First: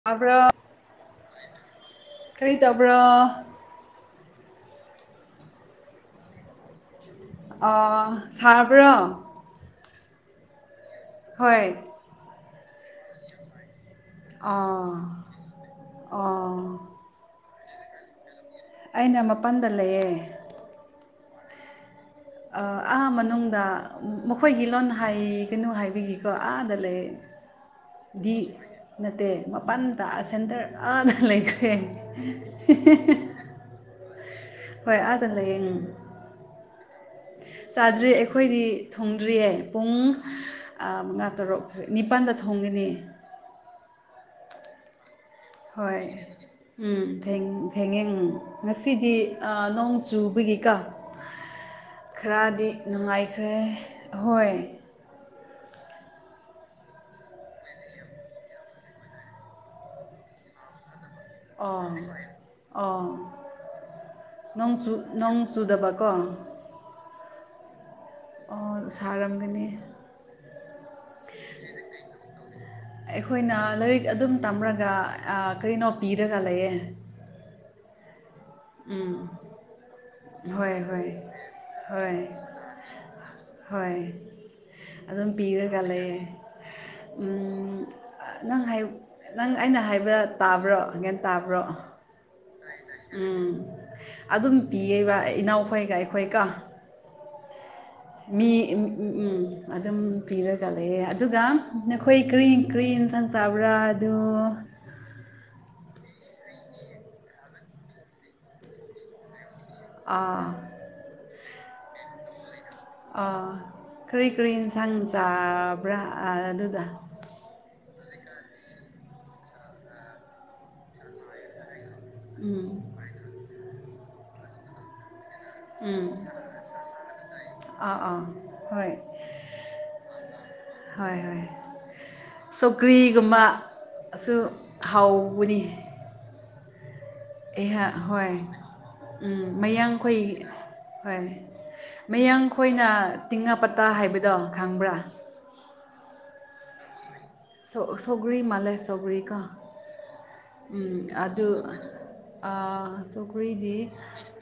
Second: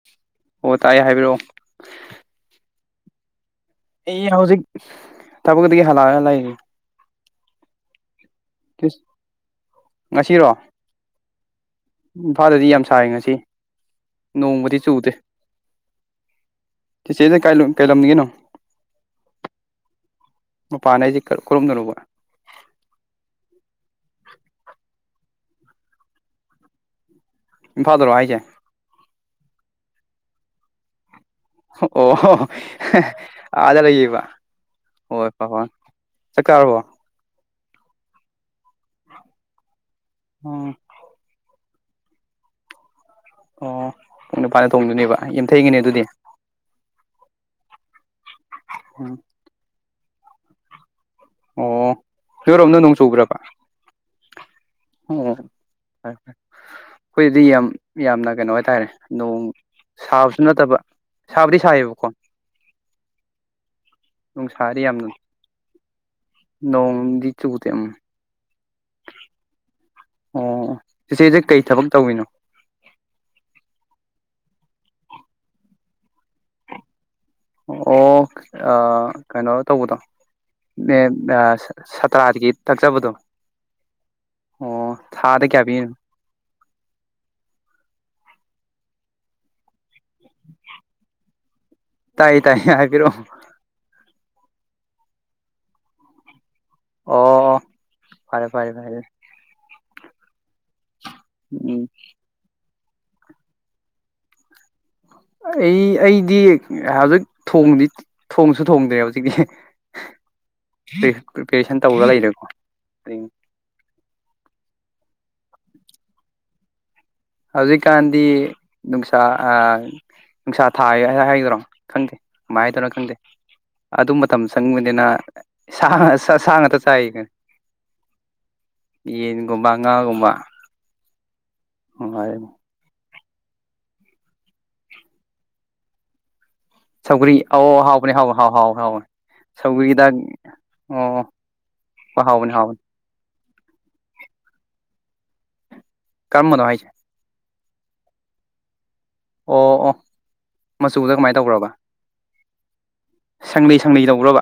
ꯇꯥꯕ꯭ꯔꯣ ꯑꯣ ꯇꯥꯏꯌꯦꯦ ꯍꯥꯏꯕꯤꯔꯛꯑꯣ ꯈꯕ꯭ꯔꯣ ꯑꯩ ꯍꯧꯖꯤꯛ ꯊꯕꯛꯇꯗꯒꯤ ꯍꯂꯛꯑ ꯂꯩꯔꯤ ꯑ ꯁꯥꯥꯔꯕ꯭ꯔꯣ ꯉꯁꯤꯔꯣ ꯍꯣꯏ ꯑꯐꯥꯗꯗꯤ ꯌꯥꯝ ꯁꯔꯦ ꯉꯁꯤ ꯅꯣꯡꯃꯗꯤ ꯑꯥ ꯑꯣ ꯆꯨꯗꯦꯆꯦꯅ ꯀꯩꯂꯝꯅꯤꯒꯤꯅꯣ ꯑꯩꯅ ꯃꯄꯜꯗ ꯂꯩꯌꯦ ꯃꯄꯥꯥꯟꯅꯁꯤ ꯈꯨꯔꯨꯝꯗꯧꯅꯨꯕ ꯑꯥ ꯃꯅꯨꯡꯗ ꯃꯈꯣꯏꯒꯤ ꯂꯣꯟ ꯍꯥꯏ ꯀꯩꯅꯣ ꯍꯥꯏꯕꯤꯒꯤꯀꯣ ꯑꯥꯗ ꯂꯩ ꯏꯝꯐꯥꯜꯗꯔꯣ ꯍꯥꯏꯁꯦ ꯗꯤ ꯅꯠꯇꯦ ꯃꯄꯥꯟ ꯇꯥꯛꯑ ꯁꯦꯟꯇꯔ ꯑ ꯂꯩꯈꯔꯦ ꯑꯣ ꯑꯥꯗ ꯂꯩꯌꯦꯕ ꯍꯣꯏ ꯑꯥꯗ ꯍꯣꯏ ꯍꯣꯏ ꯂꯌꯦꯡ ꯆꯥꯛ ꯆꯥꯔꯕꯣ ꯆꯥꯗ꯭ꯔꯤ ꯑꯩꯈꯣꯏꯗꯤ ꯊꯣꯡꯗ꯭ꯔꯤꯌꯦ ꯄꯨꯡ ꯎꯝ ꯑ ꯃꯉꯥ ꯇꯔꯨꯛ ꯅꯤꯄꯟꯗ ꯊꯣꯡꯒꯅꯤ ꯑꯣ ꯄꯨꯡ ꯅꯤꯄꯥꯥꯟꯗ ꯇꯣꯡꯗꯣꯏꯅꯦꯕ ꯍꯣꯏ ꯎꯝꯦꯡ ꯊꯦꯡꯉꯡ ꯎꯝ ꯎꯝ ꯉꯁꯤꯗꯤ ꯅꯣꯡ ꯆꯨꯕꯒꯤꯀꯥ ꯑꯣ ꯈꯔꯗꯤ ꯅꯣꯏꯔꯣꯝꯗ ꯅꯣꯡ ꯆꯨꯕ꯭ꯔꯕ ꯅꯨꯡꯉꯥꯏꯈ꯭ꯔꯦ ꯑꯍꯣꯏ ꯍ ꯑꯩꯈꯣꯏꯗꯤ ꯌꯥꯝ ꯌꯥꯝꯅ ꯀꯩꯅꯣ ꯍꯥꯏꯇꯥꯔꯦ ꯅꯣꯡ ꯁꯥꯕꯁꯨ ꯅꯠꯇꯕ ꯁꯥꯕꯗꯤ ꯑ ꯁꯥꯏꯌꯦꯕꯀꯣ ꯑ ꯅꯣꯡ ꯁꯨꯗꯕ ꯀꯣ ꯅꯣꯡ ꯆ ꯀꯇ ꯑꯃ ꯁꯥꯔꯝꯒꯅꯤ ꯑꯣ ꯏꯤꯆꯦꯁꯦ ꯀꯩ ꯊꯕꯛ ꯇꯧꯔꯤꯤꯅꯣ ꯑꯩꯈꯣꯏꯅ ꯂꯥꯏꯔꯤꯛ ꯑꯗꯨꯝ ꯇꯝꯔꯒ ꯀꯩꯅꯣ ꯄꯤꯔꯒ ꯂꯩꯌꯦꯦ ꯑꯣꯐ ꯑ ꯀꯩꯅꯣ ꯇꯧꯕꯗꯣ ꯍꯣꯏ ꯅꯦ ꯍꯣꯏ ꯑ ꯍꯣꯏ ꯁꯇ꯭ꯔꯥꯗꯒꯤ ꯇꯥꯛꯆꯕꯗꯣ ꯍꯣꯏ ꯑꯣ ꯑꯗꯨꯝ ꯊꯥꯗ ꯀꯌꯥ ꯄꯤꯔꯒ ꯄꯤꯔꯤꯅꯣ ꯂꯩꯌꯦ ꯎꯝ ꯑ ꯅꯪ ꯍꯥꯏꯌꯨꯛ ꯅꯪ ꯑꯩꯅ ꯍꯥꯏꯕ ꯇꯥꯕ꯭ꯔꯣ ꯒꯌꯥꯟ ꯇꯥꯕ꯭ꯔꯣ ꯇꯥꯏ ꯇꯥꯏ ꯍꯥꯏꯕꯤꯔꯛꯑꯣ ꯎꯝ ꯑꯗꯨꯝ ꯄꯤꯌꯦꯕ ꯏꯅꯥꯎꯈꯣꯏꯒ ꯑꯩꯈꯣꯏꯒ ꯑꯣ ꯐꯔꯦ ꯃꯤ ꯐꯔꯦ ꯎ ꯎ ꯐꯔꯦ ꯎꯝ ꯑꯗꯨꯝ ꯄꯤꯔꯒ ꯂꯩꯑꯦ ꯑꯗꯨꯒ ꯎꯝ ꯅꯈꯣꯏ ꯀꯔꯤ ꯀ꯭ꯔꯤ ꯏꯟꯁꯥꯡ ꯆꯥꯕ꯭ꯔꯥ ꯑꯗꯨ ꯑꯩ ꯑꯩꯗꯤ ꯍꯧꯖꯤꯛ ꯊꯣꯡꯗꯤ ꯊꯣꯡꯁꯨ ꯊꯣꯡꯗꯦ ꯍꯧꯖꯤꯛꯇꯤ ꯑ ꯄ꯭ꯔꯤꯄꯦꯔꯦꯁꯟ ꯇꯔꯒ ꯂꯩꯔꯦꯀꯣ ꯑ ꯀꯔꯤ ꯀꯔꯤ ꯑꯦꯟꯁꯥꯡ ꯆꯥꯕ꯭ꯔꯥ ꯑꯗꯨꯗ ꯍꯧꯖꯤꯛꯀꯥꯟꯗꯤ ꯅꯨꯡꯁꯥ ꯑ ꯅꯨꯡꯁꯥ ꯊꯥꯏ ꯑꯅ ꯍꯥꯏꯗꯔꯣ ꯈꯪꯗꯦ ꯀꯃꯥꯏ ꯍꯥꯏꯗꯣꯅꯣ ꯈꯪꯗꯦ ꯑꯗꯨ ꯃꯇꯝ ꯆꯪꯕꯅꯤꯅ ꯁꯥꯡ ꯁꯥ ꯁꯥ ꯉꯥꯛꯇ ꯆꯥꯏꯌꯦ ꯑꯥ ꯑꯥ ꯍꯣꯏ ꯍꯣꯏ ꯍꯣꯏ ꯍ ꯍꯣꯏ [unintelligible] ꯀꯨꯝꯕꯁꯨ ꯍꯥꯎꯕꯅꯤ ꯁꯧꯒ꯭ꯔꯤ ꯑꯧ ꯑꯩꯍꯥꯛ ꯍꯥꯎꯕꯅꯦ ꯍꯥꯎ ꯍꯣꯏ ꯍꯥꯎ ꯍꯥꯎ ꯍꯥꯎꯕꯅꯦ ꯎꯝ ꯃꯌꯥꯡꯈꯣꯏ ꯍꯣꯏ ꯍꯣꯏ ꯍꯥꯎꯕꯅꯦ ꯍꯥꯎꯕꯅꯦ ꯃꯌꯥꯡꯈꯣꯏꯅ ꯇꯤꯡꯉꯥ ꯄꯇꯥ ꯍꯥꯏꯕ ꯗꯣ ꯈꯪꯕ꯭ꯔꯥ ꯀꯃꯕꯅꯣ ꯍꯥꯏꯁꯦ ꯁꯧ ꯁꯧꯒꯔꯤ ꯃꯂꯦ ꯁꯧꯒꯔꯤ ꯀꯣ ꯑꯣ ꯑꯣ ꯎ ꯃꯆꯨꯗ ꯀꯃꯥꯏꯅ ꯑꯗꯨ ꯇꯧꯕ꯭ꯔꯕ ꯁꯪꯂꯤ ꯁꯈ꯭ꯔꯤꯗꯤ ꯁꯪꯂꯤ ꯇꯧꯕ꯭ꯔꯕ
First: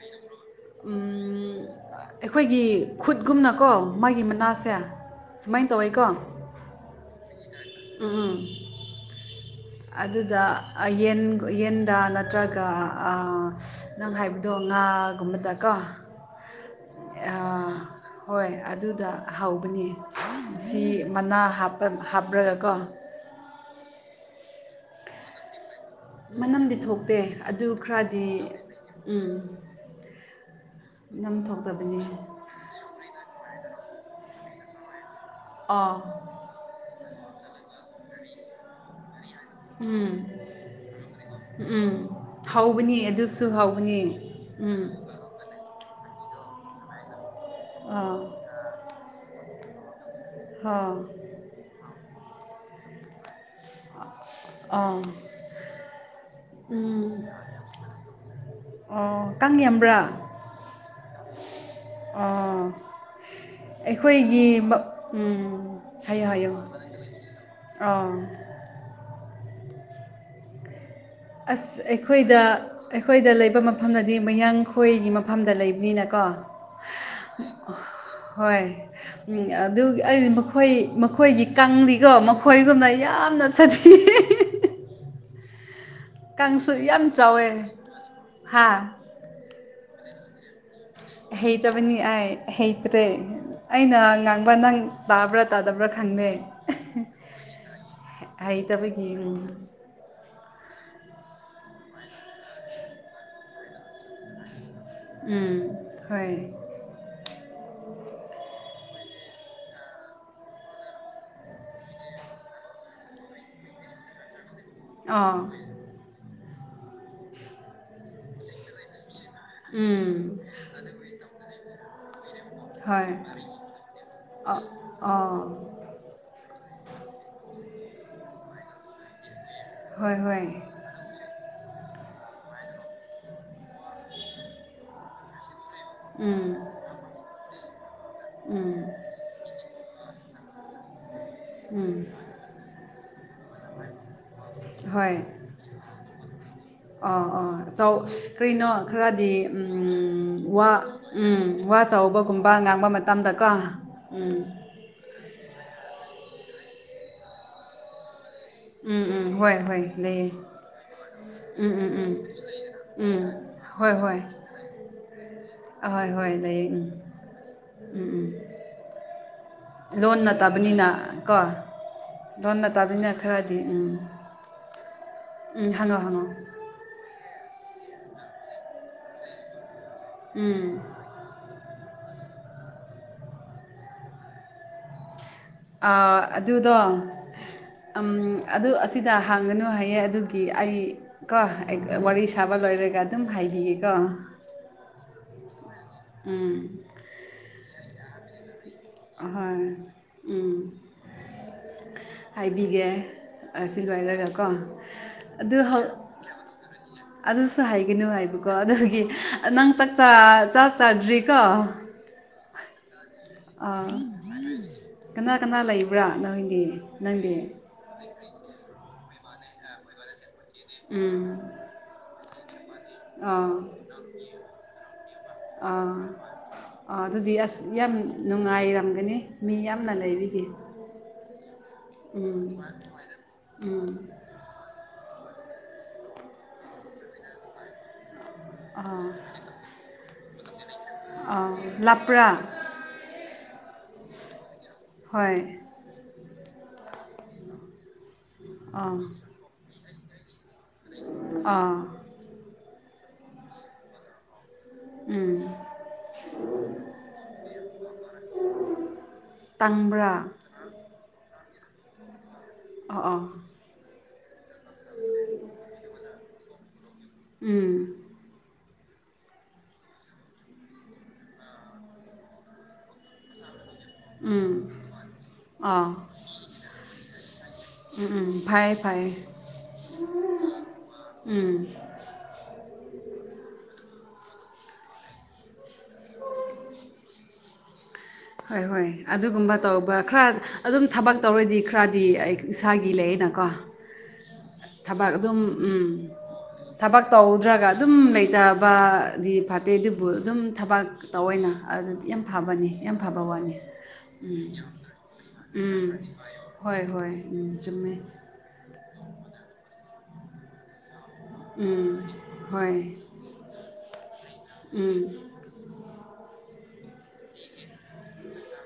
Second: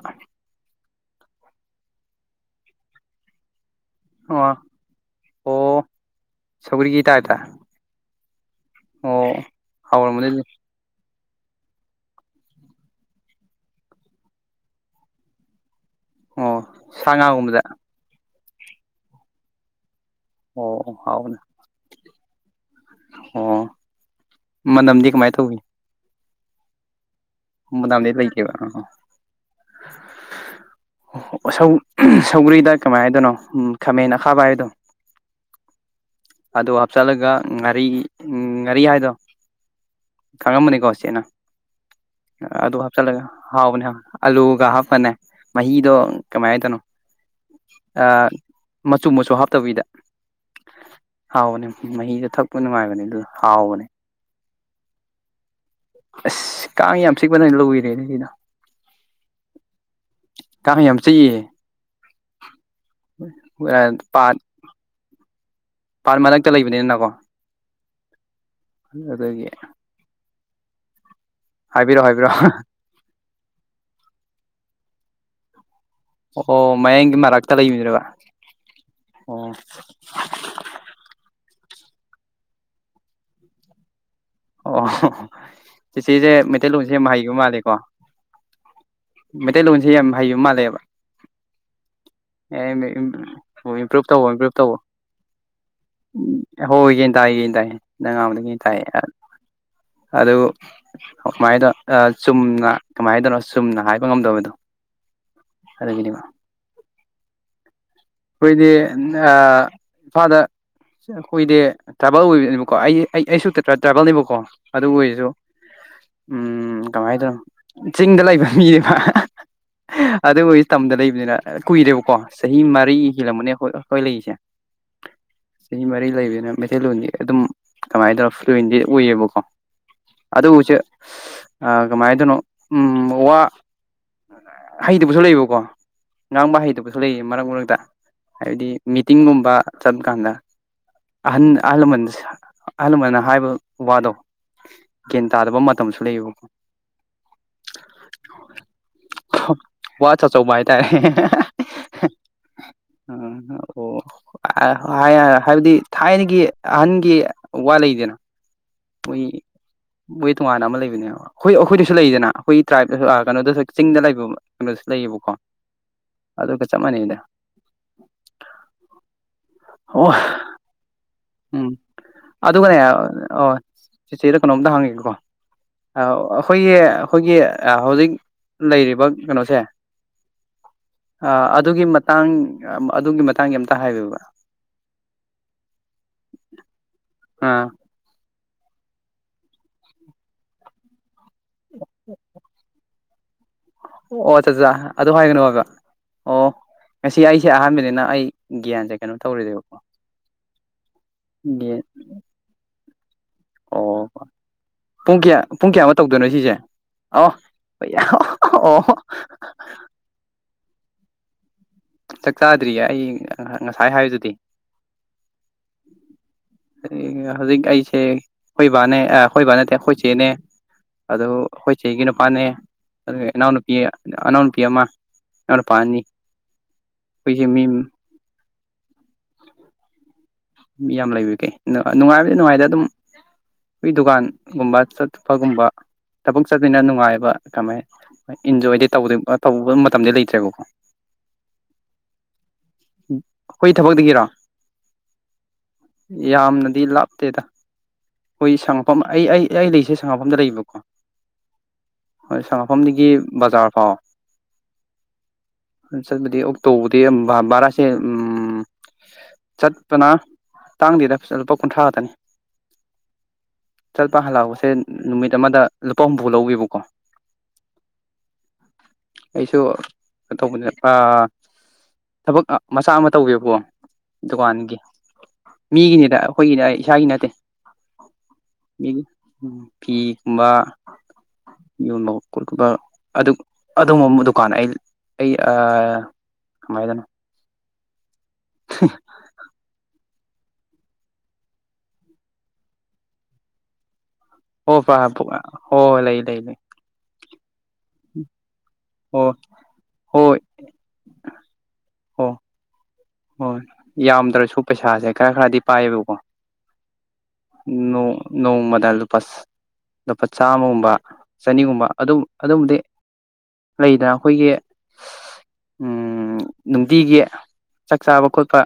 ꯑꯩꯈꯣꯏꯒꯤ ꯈꯨꯠꯒꯨꯝꯅꯀꯣ ꯃꯥꯒꯤ ꯑꯣ ꯃꯅꯥꯁꯦ ꯁꯨꯃꯥꯏꯅ ꯑꯣ ꯇꯧꯋꯦꯀꯣ ꯁꯧꯒ꯭ꯔꯤꯒꯤ ꯇꯥꯏꯞꯇ ꯎꯝ ꯑꯣ ꯍꯥꯎꯔꯝꯃꯅꯤ ꯑꯗꯨꯗ ꯑꯗꯨꯗꯤ ꯌꯦꯟ ꯌꯦꯟꯗ ꯅꯠꯇ꯭ꯔꯒ ꯅꯪ ꯍꯥꯏꯕꯗꯣ ꯉꯥꯒꯨꯝꯕꯗꯀꯣ ꯑꯣ ꯁꯉꯒꯨꯝꯕꯗ ꯍꯣꯏ ꯑꯗꯨꯗ ꯍꯧꯕꯅꯦ ꯑꯣ ꯁꯤ ꯍꯥꯎꯕꯅꯦ ꯃꯅꯥꯄ ꯍꯥꯞꯄ꯭ꯔꯒꯀꯣ ꯑꯣ ꯃꯅꯝꯗꯤ ꯀꯃꯥꯏ ꯇꯧꯏ ꯃꯅꯝꯗꯤ ꯊꯣꯛꯇꯦ ꯑꯗꯨ ꯃꯅꯝꯗꯤ ꯈꯔꯗꯤ ꯂꯩꯇꯦꯕ ꯎꯝ ꯑꯣ ꯁ ꯁꯧꯒ꯭ꯔꯤꯗ ꯀꯃꯥꯏꯅꯗꯣꯏꯅꯣ ꯎ ꯈꯥꯃꯦꯟ ꯑꯈꯥꯕ ꯍꯥꯏꯗꯣ ꯑꯥ ꯑꯗꯣ ꯍꯥꯞꯆꯤꯜꯂꯒ ꯉꯥꯔꯤ ꯎꯝ ꯉꯔꯤ ꯍꯥꯏꯥꯏꯗꯣ ꯎꯝ ꯎꯝ ꯑꯗꯨ ꯍꯥꯞꯆꯤꯜꯂꯒ ꯍꯥꯎꯕꯅꯦ ꯑꯂꯨꯒ ꯎꯝ ꯍꯥꯞꯄꯅꯦ ꯃꯍꯤꯗꯣ ꯀꯃꯥꯏꯅꯗꯅꯣ ꯑꯥ ꯃꯆꯨ ꯃꯆꯨ ꯍꯥꯞꯇꯕꯤꯗ ꯑꯥ ꯍꯥꯎꯕꯅꯦ ꯃꯍꯤꯗ ꯊꯛꯄ ꯅꯨꯡꯉꯥꯏꯕꯅꯦ ꯑꯗꯨ ꯍꯥꯎꯕꯅꯦ ꯑꯥ ꯑꯁ ꯀꯥꯡ ꯌꯥꯝ ꯆꯤꯛꯄꯅ ꯂꯏꯔꯦꯅꯦ ꯑꯗꯨꯅ ꯑꯣ ꯀꯥꯡ ꯌꯥꯝꯕ꯭ꯔꯥ ꯀꯥꯡ ꯌꯥꯝ ꯆꯤꯛꯏꯌꯦ ꯑꯥ ꯑꯩꯈꯣꯏꯒꯤ ꯎ ꯄꯥꯔꯠ ꯃꯔꯛꯇ ꯂꯩꯕꯅꯤꯅꯅꯀꯣ ꯑꯥ ꯑꯗꯨꯗꯒꯤꯦ ꯑꯁ ꯑꯩꯈꯣꯏꯗ ꯍꯥꯏꯕꯤꯔꯛꯑꯣ ꯑꯩꯈꯣꯏꯗ ꯂꯩꯕ ꯃꯐꯝꯗꯗꯤ ꯃꯌꯥꯡꯈꯣꯏꯒꯤ ꯃꯐꯝꯗ ꯂꯩ ꯑꯣ ꯃꯌꯦꯡꯒꯤ ꯃꯔꯛꯇ ꯂꯩꯃꯤꯗ꯭ꯔꯕ ꯍꯣꯏ ꯎꯝ ꯑꯗꯨ ꯑꯩꯗꯤ ꯃꯈꯣꯏ ꯃꯈꯣꯏꯒꯤ ꯀꯪꯗꯤꯀꯣ ꯃꯈꯣꯏꯒꯨꯝꯅ ꯌꯥꯝꯅ ꯁꯥꯊꯤ ꯑꯣ ꯆꯤꯆꯦꯁꯦ ꯀꯥꯡꯁꯨ ꯃꯩꯇꯩꯂꯣꯟꯁꯦ ꯌꯥꯝ ꯍꯩꯕ ꯆꯥꯎꯋꯦ ꯃꯥꯜꯂꯦꯀꯣ ꯍꯥ ꯃꯩꯇꯩꯂꯣꯟꯁꯦ ꯌꯥꯝ ꯍꯩꯕ ꯃꯥꯜꯂꯦꯕ ꯍꯩꯇꯕꯅꯤ ꯑꯥꯏ ꯍꯩꯇ꯭ꯔꯦ ꯑꯣ ꯑꯩꯅ ꯉꯥꯡꯕ ꯅꯪ ꯇꯥꯕ꯭ꯔꯥ ꯇꯥꯗꯕ꯭ꯔꯥ ꯈꯪꯗꯦ ꯎꯝ ꯍꯣꯏ ꯌꯦꯟ ꯇꯥꯏ ꯌꯦꯟ ꯇꯥꯏꯌꯦ ꯅꯪꯉꯕꯗ ꯌꯦꯟ ꯇꯥꯏ ꯍꯩꯇꯕꯒꯤ ꯎꯝ ꯑꯗꯨ ꯀꯃꯥꯏꯅ ꯇꯧ ꯆꯨꯝꯅ ꯀꯃꯥꯏꯅ ꯇꯧꯅꯣ ꯆꯨꯝꯅ ꯍꯥꯏꯕ ꯉꯝꯗꯕꯗꯣ ꯎꯝ ꯑꯗꯨꯒꯤꯅꯦꯕ ꯍꯣꯏ ꯑꯩꯈꯣꯏꯗꯤ ꯏꯝꯐꯥꯜꯗ ꯁꯤ ꯑꯩꯈꯣꯏꯗꯤ ꯇ꯭ꯔꯥꯕꯦꯜ ꯑꯣꯏꯕꯅꯦꯕꯀꯣ ꯑꯩ ꯑꯩꯁꯨ ꯇ꯭ꯔꯥꯕꯦꯜꯅꯦꯕꯀꯣ ꯑꯗꯨ ꯑꯣꯏꯔꯁꯨ ꯑꯥ ꯎ ꯀꯃꯥꯏꯅ ꯇꯧꯅꯣ ꯆꯤꯡꯗ ꯂꯩꯕ ꯃꯤꯕ ꯎꯝ ꯑꯗꯨ ꯃꯣꯏꯒꯤ ꯇꯝꯗ ꯂꯩꯕꯅꯤꯅ ꯀꯨꯏꯔꯦꯕꯀꯣ ꯆꯍꯤ ꯃꯔꯤ ꯍꯣꯏ ꯍꯤꯜꯂꯝꯕꯅꯦꯈꯣꯏ ꯑꯩꯈꯣꯏ ꯂꯩꯔꯤꯁꯦ ꯑꯥ ꯑꯥ ꯆꯍꯤ ꯃꯔꯤ ꯂꯩꯕꯅ ꯃꯩꯇꯩꯂꯣꯟꯗꯤ ꯑꯗꯨꯝ ꯀꯃꯥꯏꯅ ꯇꯧꯔ ꯐꯟꯗꯤ ꯑꯣꯏꯌꯦꯕꯀꯣ ꯍꯣꯏ ꯍꯣꯏ ꯑꯗ ꯄꯁꯦ ꯑ ꯀꯃꯥꯏꯅ ꯇꯅꯣ ꯎꯝ ꯋꯥ ꯍꯩꯇꯕꯁꯨ ꯂꯩꯕꯀꯣ ꯉ ꯎꯝ ꯉꯥꯡꯕ ꯍꯩꯗꯨ ꯀꯩꯁꯨ ꯂꯩꯌꯦ ꯃꯔꯛ ꯃꯔꯛꯇ ꯍꯥꯏꯕꯗꯤ ꯃꯤꯇꯤꯡꯒꯨꯝꯕ ꯆꯠꯄ ꯀꯥꯟꯗ ꯑꯍꯟ ꯑꯍꯜ ꯂꯃꯟ ꯑꯍꯜ ꯂꯃꯟꯅ ꯍꯥꯏꯕ ꯋꯥꯗꯣ ꯒ꯭ꯌꯥꯟ ꯇꯥꯗꯕ ꯃꯇꯝꯁꯨ ꯂꯩꯌꯦꯕꯀꯣ ꯑ ꯑꯥ ꯆꯥꯎ ꯀꯩꯅꯣ ꯈꯔꯗꯤ ꯋꯥ ꯑꯆꯧ ꯑꯆꯧꯕ ꯋꯥ ꯍꯥꯏꯇꯥꯔꯦ ꯎ ꯆꯥꯎꯕꯒꯨꯝꯕ ꯉꯥꯡꯕ ꯃꯇꯝꯗꯀꯣ ꯎ ꯎꯝ ꯑꯣ ꯍꯥꯏꯕꯗꯤ ꯊꯥꯏꯅꯒꯤ ꯑꯍꯟꯒꯤ ꯋꯥ ꯂꯩꯗꯅ ꯎꯝ ꯃꯣꯏ ꯎꯝ ꯍꯣꯏ ꯍꯣꯏ ꯂꯩꯌꯦ ꯃꯣꯏ ꯇꯣꯉꯥꯟꯅ ꯑꯃ ꯂꯩꯕꯅꯦꯕ ꯑꯩꯈꯣꯏ ꯎꯝ ꯎꯝ ꯑꯩꯈꯣꯏꯗꯁꯨ ꯎꯝ ꯂꯩꯗꯅ ꯑꯩꯈꯣꯏ ꯇ꯭ꯔꯥꯏꯞꯇ ꯎꯝ ꯀꯩꯅꯣꯗ ꯍꯣꯏ ꯆꯤꯡꯗ ꯍꯣꯏ ꯂꯩꯕ ꯀꯩꯅꯣꯁꯨ ꯂꯩꯌꯦꯕꯀꯣ ꯑꯍꯣꯏ ꯍꯣꯏ ꯑꯗꯨꯒ ꯂꯩꯝ ꯆꯞ ꯃꯥꯟꯅꯩꯗ [inaudible] ꯑꯣ ꯂꯣꯟ ꯅꯠꯇꯕꯅꯤꯅ ꯀꯣ ꯎꯝ ꯂꯣꯟ ꯑꯗꯨꯒꯅꯦ ꯅꯠꯇꯕꯅꯤꯅ ꯈꯔꯗꯤ ꯎꯝ ꯆꯤꯆꯦꯗ ꯀꯩꯅꯣꯝꯇ ꯍꯪꯉꯦꯀꯣ ꯎꯝ ꯍꯪꯉꯣ ꯍꯪꯉꯣ ꯑꯩꯈꯣꯏꯒꯤ ꯑꯩꯈꯣꯏꯒꯤ ꯍꯧꯖꯤꯛ ꯂꯩꯔꯤꯕ ꯀꯩꯅꯣꯁꯦ ꯑ ꯑꯗꯨꯒꯤ ꯇꯥꯡ ꯑꯗꯨꯒꯤ ꯃꯇꯥꯡꯒꯤ ꯑꯝꯇ ꯍꯥꯏꯕꯤꯕ ꯑꯗꯨꯗꯣ ꯑꯥ ꯑꯗꯨ ꯑꯁꯤꯗ ꯍꯥꯡꯒꯅꯨ ꯍꯥꯏꯌꯦꯦ ꯑꯗꯨꯒꯤ ꯑꯩ ꯀꯣ ꯑꯩ ꯋꯥꯔꯤ ꯁꯥꯕ ꯂꯣꯏꯔꯒꯦ ꯀ ꯑꯗꯨꯝ ꯍꯥꯏꯕꯤꯌꯦ ꯑꯣ ꯆꯥꯛꯆꯥ ꯑꯗꯨ ꯍꯥꯏꯒꯅꯨ ꯍꯥꯏꯕ ꯑꯣ ꯎꯝ ꯉꯁꯤ ꯑꯩꯁꯦ ꯑꯍꯥꯟꯕꯅꯤꯅ ꯑꯩ ꯒ꯭ꯌꯥꯟꯁꯦ ꯀꯩꯅꯣ ꯑꯍꯣꯏ ꯇꯧꯔꯤꯗꯣꯏꯕꯀꯣꯟ ꯎꯝ ꯁꯤꯜꯚꯏꯔꯒ ꯀꯣ ꯄꯨꯡ ꯀꯌꯥ ꯑꯗꯨ ꯄꯨꯡ ꯀꯌꯥꯃꯨꯛ ꯇꯧꯗꯣꯏꯅꯣ ꯁꯤꯁꯦ ꯑꯣ ꯑꯗꯨꯁꯨ ꯍꯥꯏꯒꯅꯨ ꯍꯥꯏꯕꯀꯣ ꯑꯣ ꯑꯗꯨꯒꯤ ꯅꯪ ꯆꯥ ꯆꯥꯗ꯭ꯔꯤꯀꯣ ꯆꯥꯛ ꯆꯥꯗ꯭ꯔꯤꯌꯦ ꯑꯩ ꯉꯁꯥꯏ ꯍꯥꯏꯕꯗꯨꯗꯤ ꯀꯅꯥ ꯀꯅꯥ ꯂꯩꯕ꯭ꯔꯥ ꯅꯪꯗꯤ ꯅꯪꯗꯤ ꯍꯧꯖꯤꯛ ꯑꯩꯁꯦ ꯑꯩꯈꯣꯏꯕꯥꯅꯦ ꯑꯩꯈꯣꯏꯕꯥ ꯅꯠꯇꯦ ꯑꯩꯈꯣꯏ ꯆꯦꯅꯦ ꯎꯝ ꯑꯗꯨ ꯑꯩꯈꯣꯏ ꯆꯦꯒꯤ ꯅꯨꯄꯥꯅꯦ ꯑꯗꯨꯒ ꯏꯅꯥꯎ ꯑꯥ ꯅꯨꯄꯤ ꯑꯅꯥꯎ ꯅꯨꯄꯤ ꯑꯃ ꯏꯅꯥꯎ ꯑꯥ ꯅꯨꯄꯥꯑꯅꯤ ꯑꯗꯨꯗꯤ ꯑꯁ ꯌꯥꯝ ꯅꯨꯡꯉꯥꯏꯔꯝꯒꯅꯤ ꯃꯤ ꯌꯥꯝꯅ ꯂꯩꯕꯤꯒꯦ ꯃꯤ ꯌꯥꯝ ꯂꯩꯕꯤꯒꯦ ꯅꯨꯡꯉꯥꯏꯕꯗꯤ ꯅꯨꯡꯉꯥꯏꯗ ꯑꯗꯨꯝ ꯑꯩꯈꯣꯏ ꯗꯨꯀꯥꯟꯒꯨꯝꯕ ꯑꯨꯄꯒꯨꯝꯕ ꯊꯕꯛ ꯆꯠꯇꯄꯅ ꯅꯨꯡꯉꯥꯏꯕ ꯀꯃꯥꯏ ꯏꯟꯖꯣꯏꯗꯤ ꯇꯧ ꯇꯧꯕ ꯃꯇꯝꯗꯤ ꯂꯩꯇ꯭ꯔꯦꯕꯣ ꯂꯄ꯭ꯔꯥ ꯑꯩꯈꯣꯏ ꯊꯕꯛꯇꯒꯤꯔꯣ ꯍ ꯌꯥꯝꯅꯗꯤ ꯂꯥꯞꯇꯦꯗ ꯑꯩꯈꯣꯏ ꯑꯥ ꯁꯉꯐꯝ ꯑꯩ ꯑꯩ ꯑꯩ ꯂꯩꯁꯦ ꯁꯉꯐꯝꯗ ꯂꯩꯕꯀꯣ ꯑꯥ ꯍꯣꯏ ꯁꯉꯐꯝꯗꯒꯤ ꯕꯖꯥꯔ ꯐꯥꯎ ꯎꯝ ꯆꯠꯄꯗꯤ ꯑꯣꯛꯇꯣꯕꯔꯗꯤ ꯕꯥꯔꯥꯁꯦ ꯎꯝ ꯇꯥꯡꯕ꯭ꯔꯥ ꯇꯥꯡꯗꯤꯗ ꯂꯨꯄꯥ ꯀꯨꯟꯊ꯭ꯔꯥ ꯉꯇꯅꯤ ꯑ ꯆꯠꯄ ꯍꯜꯂꯛꯄꯁꯦ ꯅꯨꯃꯤꯠ ꯑꯃꯗ ꯂꯨꯄꯥ ꯍꯨꯝꯐꯨ ꯂꯧꯕꯤꯕꯀꯣ ꯎꯝ ꯑꯩꯁꯨ ꯇꯧꯕꯅꯦ ꯑꯥ ꯊꯕꯛ ꯃꯆꯥ ꯑꯃ ꯇꯧꯒꯦꯕꯣ ꯎꯝ ꯗꯨꯀꯥꯟꯒꯤ ꯑꯥ ꯃꯤꯒꯤꯅꯤꯗ ꯑꯩꯈꯣꯏꯒꯤꯅꯦ ꯑꯩ ꯏꯁꯥꯒꯤ ꯅꯠꯇꯦ ꯎꯝ ꯎꯝ ꯐꯩꯌꯦ ꯐꯩꯌꯦ ꯐꯤ ꯀꯨꯝꯕ ꯌ ꯑꯗꯨꯝꯕ ꯗꯨꯀꯥꯟ ꯑꯩ ꯑꯩ ꯀꯃꯥꯏꯅꯗꯅꯣ ꯍꯣꯏ ꯍꯣꯏ ꯑꯗꯨꯒꯨꯝꯕ ꯇꯧꯕ ꯈꯔ ꯑꯗꯨꯝ ꯊꯕꯛ ꯇꯧꯔꯗꯤ ꯈꯔꯗꯤ ꯑꯩ ꯏꯁꯥꯒꯤ ꯂꯩꯌꯦꯅꯀꯣ ꯍꯣꯏ ꯊꯕꯛ ꯑꯗꯨꯝ ꯎꯝ ꯍꯣꯏ ꯂꯩ ꯂꯩ ꯂꯩ ꯊꯕꯛ ꯇ ꯑꯗꯨꯝ ꯍꯣꯏ ꯂꯩꯇꯕꯗꯤ ꯐꯠꯇꯦ ꯑꯗꯨꯕꯨ ꯑꯗꯨꯝ ꯍꯣꯏ ꯊꯕꯛ ꯇꯧꯑꯣꯏꯅ ꯑꯗꯨ ꯌꯥꯝ ꯍꯣꯏ ꯐꯕꯅꯤ ꯌꯥꯝ ꯐꯕ ꯋꯥꯅꯤ ꯍꯣꯏ ꯌꯥꯝꯗ꯭ꯔꯁꯨ ꯄꯩꯁꯥꯁꯦ ꯈꯔ ꯈꯔꯗꯤ ꯎꯝ ꯄꯥꯏꯌꯦꯕꯀꯣ ꯍꯣꯏ ꯍꯣꯏ ꯎꯝ ꯆꯨꯝꯃꯦ ꯅꯣꯡꯃꯗ ꯂꯨꯄꯥ ꯂꯨꯄꯥ ꯆꯥꯝꯃꯒꯨꯝꯕ ꯆꯅꯤꯒꯨꯝꯕ ꯎꯝ ꯑꯗꯨꯝ ꯑꯗꯨꯝꯕꯗꯤ ꯍꯣꯏ ꯂꯩꯗꯅꯥ ꯑꯩꯈꯣꯏꯒꯤ ꯎꯝ ꯎ ꯅꯨꯡꯇꯤꯒꯤ ꯆꯥꯛ ꯆꯥꯕ ꯈꯣꯠꯄ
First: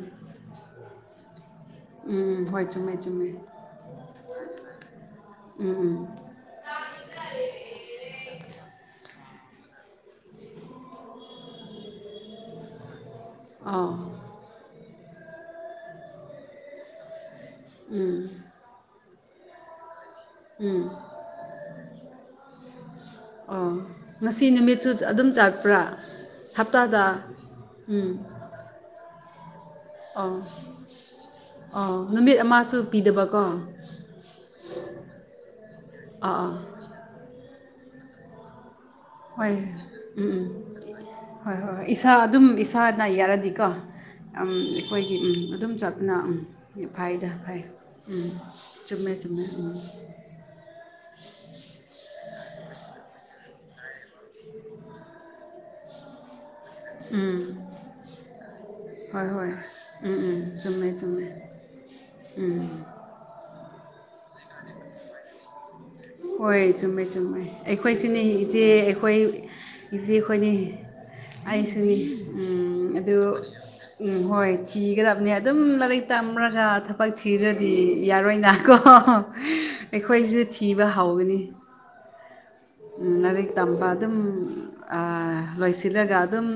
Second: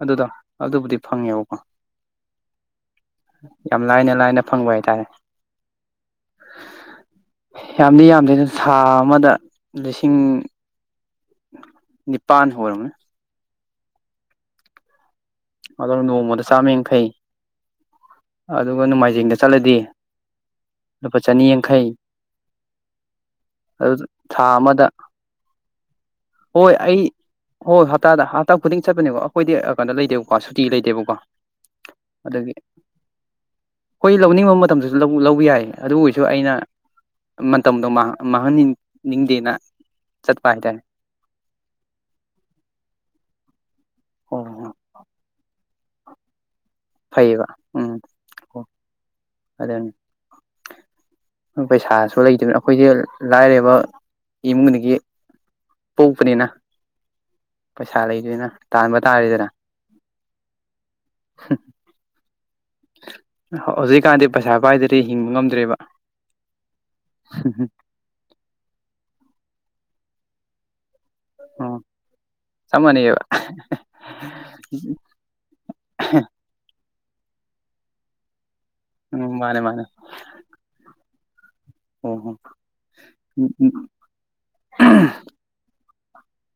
ꯑꯗꯨꯗꯣ ꯑꯗꯨꯕꯨꯗꯤ ꯐꯪꯉꯦꯕꯀꯣ ꯎꯝ ꯍꯣꯏ ꯆꯨꯝꯃꯦ ꯆꯨꯝꯃꯦ ꯌꯥꯝ ꯂꯥꯏꯅ ꯂꯥꯏꯅ ꯐꯪꯕ ꯍꯥꯏꯇꯥꯔꯦ ꯌꯥꯝꯗꯤ ꯌꯥꯝꯗꯦ ꯑꯗꯨ ꯊꯥ ꯑꯃꯗ ꯂꯤꯁꯤꯡ ꯅꯤꯄꯥꯟ ꯑꯣꯏꯔꯝꯃꯅꯤ ꯑꯥ ꯑꯣ ꯅꯣꯡꯃꯗ ꯆꯥꯝꯃ ꯌꯥꯡꯈꯩ ꯑꯗꯨꯒ ꯅꯣꯡꯃꯥꯏꯖꯤꯡꯗ ꯆꯠꯂꯗꯤ ꯂꯨꯄꯥ ꯆꯅꯤ ꯌꯥꯡꯈꯩ ꯑꯣ ꯑꯗꯨ ꯊꯥ ꯉꯁꯤ ꯑꯃꯗ ꯅꯨꯃꯤꯠꯁꯨ ꯑꯗꯨꯝ ꯆꯠꯄ꯭ꯔꯥ ꯍꯣꯏ ꯑꯩ ꯍꯞꯇꯥꯗ ꯍꯣꯏ ꯎꯝ ꯍꯞꯇꯥꯗ ꯍꯞꯇꯥ ꯈꯨꯗꯤꯡ ꯆꯠꯄꯅꯦꯀꯣ ꯑꯩꯈꯣꯏꯗꯤ ꯀꯥꯟꯗ ꯂꯩꯇꯦꯕꯀꯣ ꯁꯨꯇꯤ ꯂꯩꯇꯦꯕꯀꯣ ꯑꯣ ꯅꯨꯃꯤꯠ ꯑꯗꯨꯒꯤ ꯑꯃꯁꯨ ꯄꯤꯗꯕꯀꯣ ꯑꯩꯈꯣꯏ ꯂꯧꯅꯤꯡꯕ ꯃꯇꯝꯗꯁꯨ ꯂꯧꯕ ꯌꯥꯏ ꯑꯗꯨ ꯑꯣꯏꯁꯨ ꯑꯥ ꯑꯩꯅ ꯑꯥ ꯃꯇꯝꯗꯣ ꯃꯍꯟꯅꯤ ꯍꯣꯏ ꯎꯝ ꯎꯝ ꯍꯣꯏ ꯍꯣꯏ ꯏꯁꯥ ꯑꯗꯨꯝ ꯏꯁꯥꯅ ꯌꯥꯔꯗꯤꯀꯣ ꯑꯣ ꯍꯣ ꯑꯩꯈꯣꯏꯒꯤ ꯑꯗꯨꯝ ꯆꯞꯅ ꯐꯥꯏꯗ ꯐ ꯎꯝ ꯑꯣ ꯆꯨꯝꯃꯦ ꯆꯨꯝꯃꯦ ꯎꯝ ꯄꯩꯁꯥ ꯂꯩꯇꯕꯅ ꯑꯩꯈꯣꯏꯁꯦ ꯂꯥꯏꯔꯕ ꯏꯃꯨꯡꯒꯤ ꯄꯣꯛꯄꯅꯤꯅ ꯎꯝ ꯄꯩꯁꯥ ꯂꯩꯗꯣꯏꯅ ꯇꯥꯟꯕ ꯍꯣꯏ ꯇꯥꯔꯦꯗꯅ ꯍꯣꯏ ꯎꯝ ꯎꯝ ꯆꯨꯝꯃꯦ ꯆꯨꯝꯃꯦ ꯍꯧꯖꯤꯛꯀꯥꯟꯗꯤ ꯄꯩꯁꯥ ꯄꯥꯏꯗꯗꯤ ꯍꯤꯡꯕ ꯉꯝꯗ꯭ꯔꯦꯕ ꯍꯣꯏ ꯆꯨꯝꯃꯦ ꯆꯨꯝꯃꯦ ꯑꯩꯈꯣꯏꯁꯨꯅꯤ ꯏꯆꯦ ꯑꯩꯈꯣꯏ ꯏꯆꯦ ꯑꯩꯈꯣꯏꯅꯤ ꯑꯣ ꯑꯩꯁꯨꯅꯤ ꯆꯞ ꯎꯝ ꯑꯗꯨ ꯃꯥꯟꯅꯩꯑꯕ ꯎꯝ ꯍꯣꯏ ꯊꯤꯒꯗꯕꯅꯦ ꯑꯗꯨꯝ ꯂꯥꯏꯔꯤꯛ ꯇꯝꯃꯒ ꯕꯛ ꯊꯤꯔꯗꯤ ꯌꯥꯔꯣꯏꯅ ꯀꯣ ꯎꯝ ꯃꯥꯅꯦ ꯃꯥꯅꯦ ꯑꯩꯈꯣꯏꯁꯨ ꯊꯤꯕ ꯍꯒꯅꯤ ꯑꯣ ꯍꯣ ꯂꯥꯏꯔꯤꯛ ꯎꯝ ꯇꯝꯕ ꯑꯗꯨꯝ ꯂꯣꯏꯁꯤꯜꯂꯒ ꯑꯗꯨꯝ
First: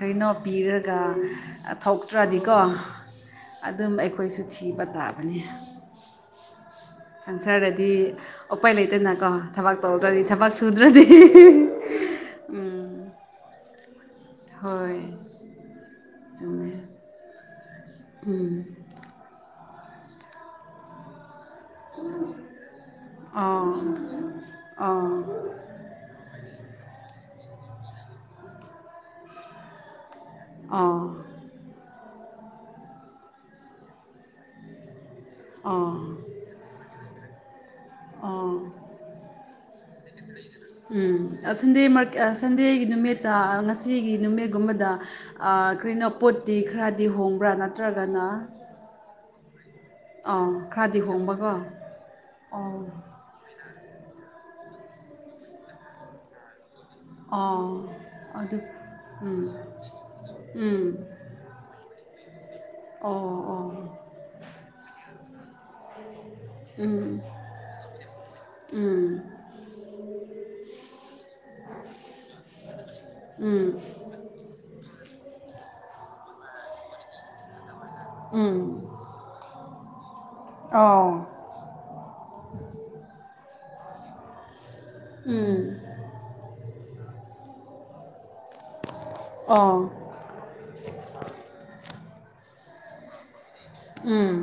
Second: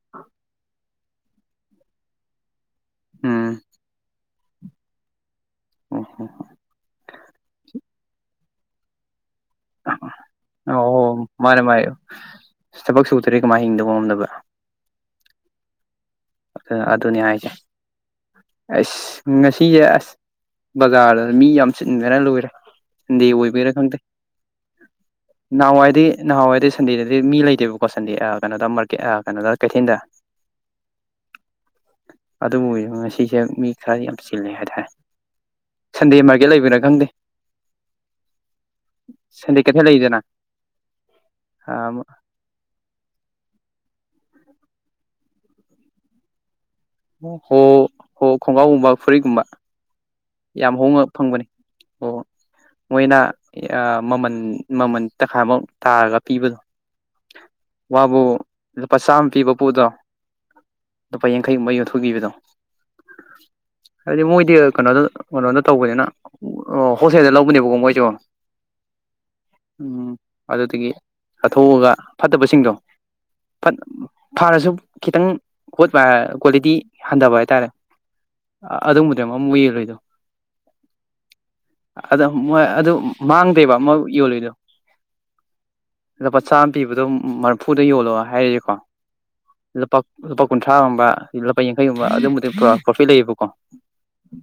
ꯀꯩꯅꯣ ꯄꯤꯔꯒ ꯊꯣꯛꯇ꯭ꯔꯗꯤꯀꯣ ꯎꯝ ꯑꯗꯨꯝ ꯑꯩꯈꯣꯏꯁꯨ ꯅꯨꯡ ꯁꯤꯕ ꯇꯥꯕꯅꯤ ꯎꯝ ꯁꯪꯁꯥꯔꯗꯗꯤ ꯑꯣꯄꯥꯏ ꯂꯩꯇꯦꯅꯅꯥꯀ ꯊꯋꯥ ꯇꯧ꯭ꯔꯅꯤ ꯑꯣ ꯃꯥꯅꯦ ꯃꯥꯅꯦ ꯊꯕꯛ ꯁꯨꯗ꯭ꯔꯦ ꯀꯃꯥꯏꯅ ꯍꯤꯡꯗꯕ ꯉꯝꯗꯕ ꯍꯣꯏ ꯆꯨꯝꯃꯦ ꯑ ꯑꯗꯨꯅꯤ ꯍꯥꯏꯁꯦ ꯑꯁ ꯉꯁꯤ ꯊꯤ ꯑꯁ ꯕꯖꯥ ꯃꯤ ꯌꯥꯝ ꯆꯤꯟꯗꯔꯥ ꯂꯣꯏꯔꯦꯤꯟ ꯑꯣ ꯑꯣꯏꯕꯤꯔꯥ ꯈꯪꯗꯦ ꯑꯣ ꯅꯋꯥꯏꯗꯤ ꯅꯍꯋꯥꯏꯗꯤ ꯁꯟꯗꯦꯗꯗꯤ ꯃꯤ ꯂꯩꯇꯦꯕꯀꯣ ꯁꯟꯗꯦ ꯀꯩꯅꯣꯗ ꯃꯥꯔꯀꯦꯠ ꯀꯩꯅꯣꯗ ꯀꯩꯊꯦꯜꯗ ꯑꯥ ꯑꯗꯨꯕꯨ ꯑꯣꯏꯗ ꯉꯁꯤꯁꯦ ꯃꯤ ꯈꯔꯗꯤ ꯌꯥꯝ ꯆꯤꯜꯂꯦ ꯍꯥꯏꯇꯥꯔꯦ ꯁꯟꯗꯦ ꯃꯥꯔꯀꯦꯠ ꯂꯩꯕꯔꯥ ꯈꯪꯗꯦ ꯑ ꯎꯝ ꯁꯟꯗꯦ ꯀꯩꯊꯦꯜ ꯂꯩꯗꯅ ꯁꯟꯗꯦ ꯁꯟꯗꯦꯒꯤ ꯅꯨꯃꯤꯠꯇ ꯉ ꯁꯤꯒꯤ ꯅꯨꯃꯤꯠꯒꯨꯝꯕꯗ ꯀꯩꯅꯣ ꯄꯣꯠꯇꯤ ꯈꯔꯗꯤ ꯍꯣꯡꯕ꯭ꯔꯥ ꯍꯣ ꯍꯣ ꯅꯠꯇ꯭ꯔꯒꯅ ꯈꯣꯡꯒ꯭ꯔꯥꯎꯒꯨꯝꯕ ꯐꯨꯔꯤꯒꯨꯝꯕ ꯑꯥ ꯈꯔꯗꯤ ꯍꯣꯡꯕꯀꯣ ꯑꯣ ꯑ ꯃꯣꯏꯅ ꯃꯃꯜ ꯃꯃꯜ ꯇꯪꯈꯥꯏꯃꯨꯛ ꯇꯥꯔꯒ ꯄꯤꯕꯗꯣ ꯑꯣ ꯋꯥꯕꯨ ꯑꯗꯨ ꯂꯨꯄꯥ ꯆꯥꯝꯃ ꯄꯤꯕ ꯎꯝ ꯄꯣꯠꯇꯣ ꯎꯝ ꯂꯨꯄꯥ ꯌꯥꯡꯈꯩꯒꯨꯝ ꯃꯩ ꯌꯨ ꯄꯨꯕꯤꯕꯗꯣ ꯑꯣ ꯑꯣ ꯍꯥꯏꯗꯤ ꯃꯣꯏꯗꯤ ꯀꯩꯅꯣꯗ ꯀꯩꯅꯣꯝꯗ ꯇꯧꯕꯅꯤꯅ ꯍꯣꯜꯁꯦꯜꯗ ꯂꯧꯕꯅꯦꯕꯀꯣ ꯃꯣꯏꯁꯨ ꯎꯝ ꯑꯗꯨꯗꯒꯤ ꯆꯠꯊꯣꯛꯑꯒ ꯐꯠꯇꯕꯁꯤꯡꯗꯣ ꯎꯝ ꯐꯔꯁꯨ ꯈꯤꯇꯪꯠ ꯀ꯭ꯋꯥꯂꯤꯇꯤ ꯍꯟꯊꯕ ꯍꯥꯏꯇꯥꯔꯦ ꯑ ꯎꯝ ꯑꯗꯨꯕꯨꯗꯤ ꯑꯃ ꯑꯃꯨꯛ ꯌꯦꯡꯔꯣꯏꯗꯣ ꯑꯣ ꯑ ꯃꯣꯏ ꯑꯗꯨ ꯃꯥꯡꯗꯦꯕ ꯃꯣꯏ ꯌꯣꯜꯂꯤꯗꯣ ꯎꯝ ꯂ ꯂꯨꯄꯥ ꯆꯥꯝꯃ ꯄꯤꯕꯗꯣ ꯃꯔꯐꯨꯗ ꯌꯣꯜꯂꯣ ꯍꯥꯏꯔꯤꯁꯦꯀꯣ ꯂꯨꯄꯥ ꯑꯣ ꯂꯨꯄꯥ ꯀꯨꯟꯊ꯭ꯔꯥꯒꯨꯝꯕ ꯂꯨꯄꯥ ꯌꯥꯡꯈꯩꯒꯨꯝꯕ ꯑꯗꯨꯝꯕꯕꯨꯗꯤ ꯀ꯭ꯔꯣꯐꯤꯠ ꯂꯩꯕꯀꯣ ꯎꯝ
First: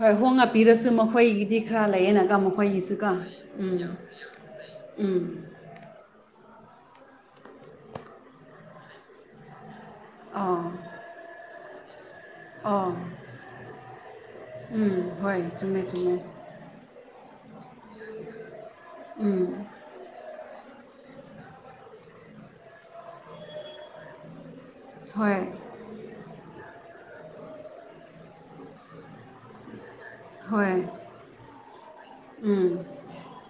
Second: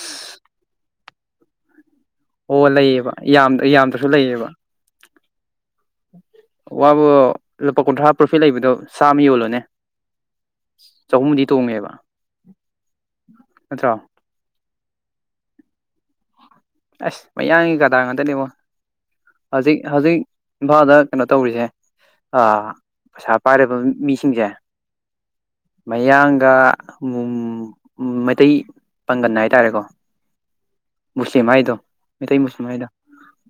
ꯍꯣꯏ ꯍꯣꯡꯉꯛꯄꯤꯔꯁꯨ ꯃꯈꯣꯏꯒꯤꯗꯤ ꯈꯔ ꯂꯩ ꯂꯩꯌꯦꯅ ꯀꯃꯨ ꯑꯣ ꯈ꯭ꯋꯥꯩꯁꯨꯀ ꯂꯩꯌꯦꯕ ꯌꯥꯝ ꯎꯝ ꯌꯥꯝꯗ꯭ꯔꯁꯨ ꯂꯩꯌꯦꯕ ꯎꯝ ꯋꯥꯕꯨ ꯂꯨꯄꯥ ꯀꯨꯟꯊ꯭ꯔꯥ ꯄ꯭ꯔꯣꯐꯤꯠ ꯂꯩꯕꯗꯣ ꯆꯥꯃ ꯌꯣꯜꯂꯣꯅꯦ ꯑꯥ ꯇꯨꯃꯕ ꯑ ꯎꯝ ꯍꯣꯏ ꯆꯨꯝꯃꯦ ꯆꯨꯝꯃꯦ ꯑꯁ ꯃꯌꯥꯡꯒꯤ ꯀꯗꯥ ꯉꯥꯛꯇꯅꯦꯕꯣ ꯍꯧꯖꯤꯛ ꯍꯧꯖꯤꯛ ꯏꯝꯐꯥꯜꯗ ꯀꯩꯅꯣ ꯇꯧꯔꯤꯁꯦ ꯄꯩꯁꯥ ꯄꯥꯏꯔꯕ ꯃꯤꯁꯤꯡꯁꯦ ꯍꯣꯏ ꯃꯌꯥꯡꯒ ꯃꯩꯇꯩ ꯄꯥꯡꯒꯟ ꯍꯥꯏꯇꯥꯔꯦꯀꯣ ꯍꯣꯏ ꯃꯥꯏꯗꯣ ꯃꯩꯇꯩ ꯃꯨꯁꯨ ꯎꯝ ꯃꯥꯏꯗꯣ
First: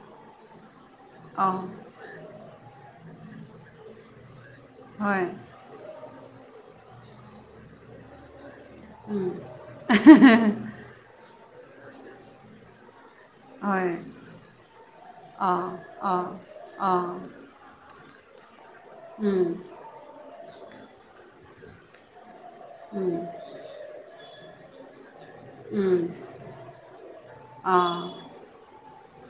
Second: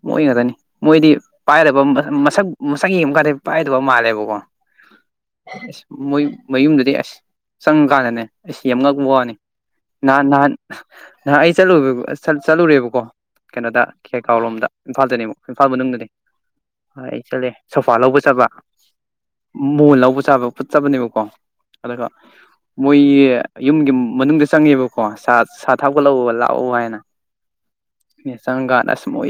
ꯃꯣꯏ ꯉꯥꯛꯇꯅꯤ ꯃꯣꯏꯗꯤ ꯑꯥ ꯄꯥꯏꯗꯕ ꯃꯁꯛ ꯃꯁꯛ ꯌꯦꯡꯕ ꯀꯥꯟꯗꯗꯤ ꯄꯥꯏꯗꯕ ꯃꯥꯜꯂꯦꯕꯀꯣ ꯑꯁ ꯍꯣꯏ ꯃꯣꯏ ꯃꯌꯨꯝꯗꯗꯤ ꯑꯁ ꯆꯪꯉꯀꯥꯟꯗꯅꯦ ꯑꯩ ꯑꯃ ꯉꯛꯄ ꯋꯥꯅꯤ ꯅꯍꯥꯟ ꯅꯍꯥꯟ ꯅꯍꯥꯟ ꯑꯩ ꯆꯠꯂꯨ ꯆꯠꯂꯨꯔꯦꯕꯀꯣ ꯀꯩꯅꯣꯗ ꯍꯣꯏ ꯈꯦꯈꯥꯎ ꯂꯣꯝꯗ ꯏꯝꯐꯥꯜꯗꯅꯦ ꯑꯃꯨꯛ ꯏꯝꯐꯥꯜ ꯑꯥ ꯃꯅꯨꯡꯗꯅꯤ ꯑꯥ ꯍ ꯑꯥ ꯆꯂꯦ ꯁꯣꯐꯥ ꯂꯣꯕꯨ ꯐꯠꯆꯕ ꯎꯝ ꯃꯣꯟ ꯂꯧꯕ ꯆꯥꯕ ꯐꯨꯠꯆꯕꯅꯦꯕꯀꯣ ꯑꯗꯨꯒ ꯃꯣꯏ ꯌꯨꯝꯒꯤ ꯃꯅꯨꯡꯗ ꯆꯪꯉꯦꯕꯀꯣ ꯁꯥ ꯎꯝ ꯊꯥꯒꯠꯂꯛꯎ ꯂꯥꯛꯎ ꯍꯥꯏꯅ ꯑꯥ ꯃꯁ ꯃꯣꯏ